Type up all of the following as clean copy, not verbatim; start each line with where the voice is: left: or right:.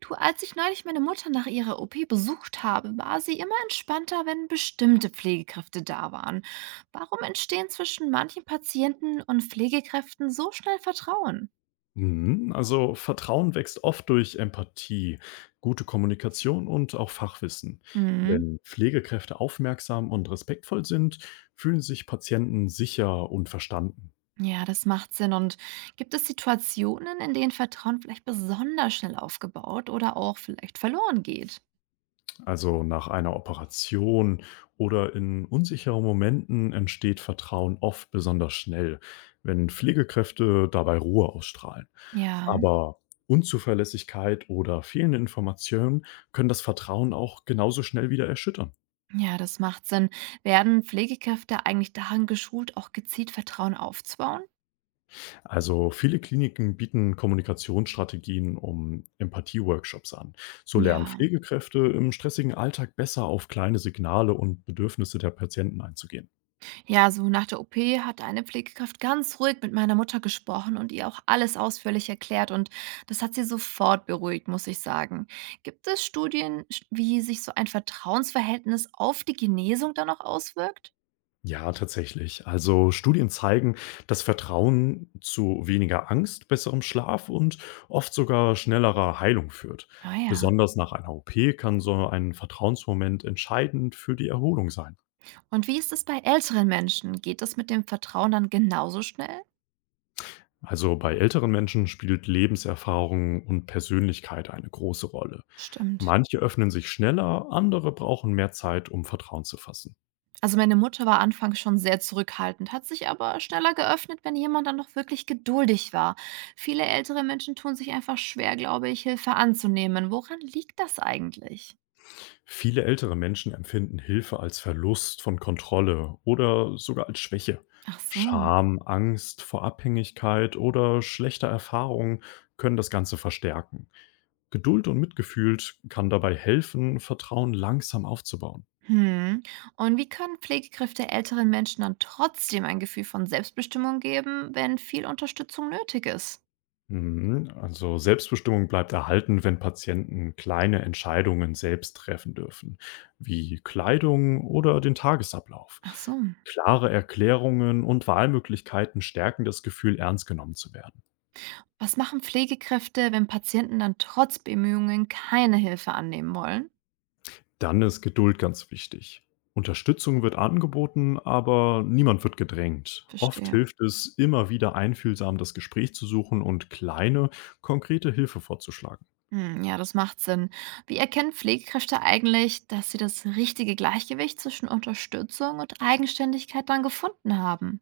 right: Du, als ich neulich meine Mutter nach ihrer OP besucht habe, war sie immer entspannter, wenn bestimmte Pflegekräfte da waren. Warum entstehen zwischen manchen Patienten und Pflegekräften so schnell Vertrauen?
left: Mhm. Also Vertrauen wächst oft durch Empathie, gute Kommunikation und auch Fachwissen.
right: Mhm.
left: Wenn Pflegekräfte aufmerksam und respektvoll sind, fühlen sich Patienten sicher und verstanden.
right: Ja, das macht Sinn. Und gibt es Situationen, in denen Vertrauen vielleicht besonders schnell aufgebaut oder auch vielleicht verloren geht?
left: Also nach einer Operation oder in unsicheren Momenten entsteht Vertrauen oft besonders schnell, wenn Pflegekräfte dabei Ruhe ausstrahlen.
right: Ja,
left: Aber Unzuverlässigkeit oder fehlende Informationen können das Vertrauen auch genauso schnell wieder erschüttern.
right: ja, das macht Sinn. Werden Pflegekräfte eigentlich daran geschult, auch gezielt Vertrauen aufzubauen?
left: Also viele Kliniken bieten Kommunikationsstrategien um Empathie-Workshops an. So lernen
right: Ja.
left: Pflegekräfte im stressigen Alltag besser auf kleine Signale und Bedürfnisse der Patienten einzugehen.
right: Ja, so nach der OP hat eine Pflegekraft ganz ruhig mit meiner Mutter gesprochen und ihr auch alles ausführlich erklärt und das hat sie sofort beruhigt, muss ich sagen. Gibt es Studien, wie sich so ein Vertrauensverhältnis auf die Genesung dann auch auswirkt?
left: Ja, tatsächlich. Also Studien zeigen, dass Vertrauen zu weniger Angst, besserem Schlaf und oft sogar schnellerer Heilung führt.
right: Ah ja.
left: Besonders nach einer OP kann so ein Vertrauensmoment entscheidend für die Erholung sein.
right: Und wie ist es bei älteren Menschen? Geht das mit dem Vertrauen dann genauso schnell?
left: Also bei älteren Menschen spielt Lebenserfahrung und Persönlichkeit eine große Rolle.
right: Stimmt.
left: Manche öffnen sich schneller, andere brauchen mehr Zeit, um Vertrauen zu fassen.
right: Also meine Mutter war anfangs schon sehr zurückhaltend, hat sich aber schneller geöffnet, wenn jemand dann noch wirklich geduldig war. Viele ältere Menschen tun sich einfach schwer, glaube ich, Hilfe anzunehmen. Woran liegt das eigentlich?
left: Viele ältere Menschen empfinden Hilfe als Verlust von Kontrolle oder sogar als Schwäche.
right: Ach so.
left: Scham, Angst vor Abhängigkeit oder schlechter Erfahrungen können das Ganze verstärken. Geduld und Mitgefühl kann dabei helfen, Vertrauen langsam aufzubauen.
right: Hm. Und wie können Pflegekräfte älteren Menschen dann trotzdem ein Gefühl von Selbstbestimmung geben, wenn viel Unterstützung nötig ist?
left: Mhm. Also Selbstbestimmung bleibt erhalten, wenn Patienten kleine Entscheidungen selbst treffen dürfen, wie Kleidung oder den Tagesablauf.
right: Ach so.
left: Klare Erklärungen und Wahlmöglichkeiten stärken das Gefühl, ernst genommen zu werden.
right: Was machen Pflegekräfte, wenn Patienten dann trotz Bemühungen keine Hilfe annehmen wollen?
left: Dann ist Geduld ganz wichtig. Unterstützung wird angeboten, aber niemand wird gedrängt. Oft
right: Verstehe.
left: hilft es, immer wieder einfühlsam das Gespräch zu suchen und kleine, konkrete Hilfe vorzuschlagen.
right: Hm, ja, das macht Sinn. Wie erkennen Pflegekräfte eigentlich, dass sie das richtige Gleichgewicht zwischen Unterstützung und Eigenständigkeit dann gefunden haben?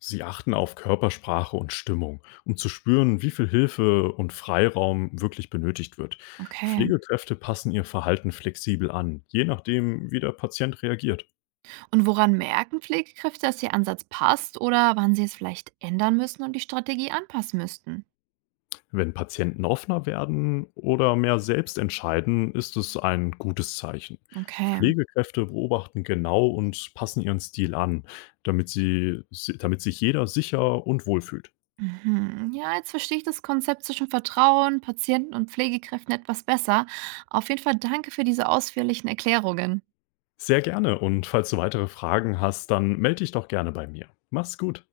left: Sie achten auf Körpersprache und Stimmung, um zu spüren, wie viel Hilfe und Freiraum wirklich benötigt wird.
right: Okay.
left: Pflegekräfte passen ihr Verhalten flexibel an, je nachdem, wie der Patient reagiert.
right: Und woran merken Pflegekräfte, dass ihr Ansatz passt oder wann sie es vielleicht ändern müssen und die Strategie anpassen müssten?
left: Wenn Patienten offener werden oder mehr selbst entscheiden, ist es ein gutes Zeichen.
right: Okay.
left: Pflegekräfte beobachten genau und passen ihren Stil an, damit sich jeder sicher und wohl fühlt.
right: Mhm. Ja, jetzt verstehe ich das Konzept zwischen Vertrauen, Patienten und Pflegekräften etwas besser. Auf jeden Fall danke für diese ausführlichen Erklärungen.
left: Sehr gerne, und falls du weitere Fragen hast, dann melde dich doch gerne bei mir. Mach's gut.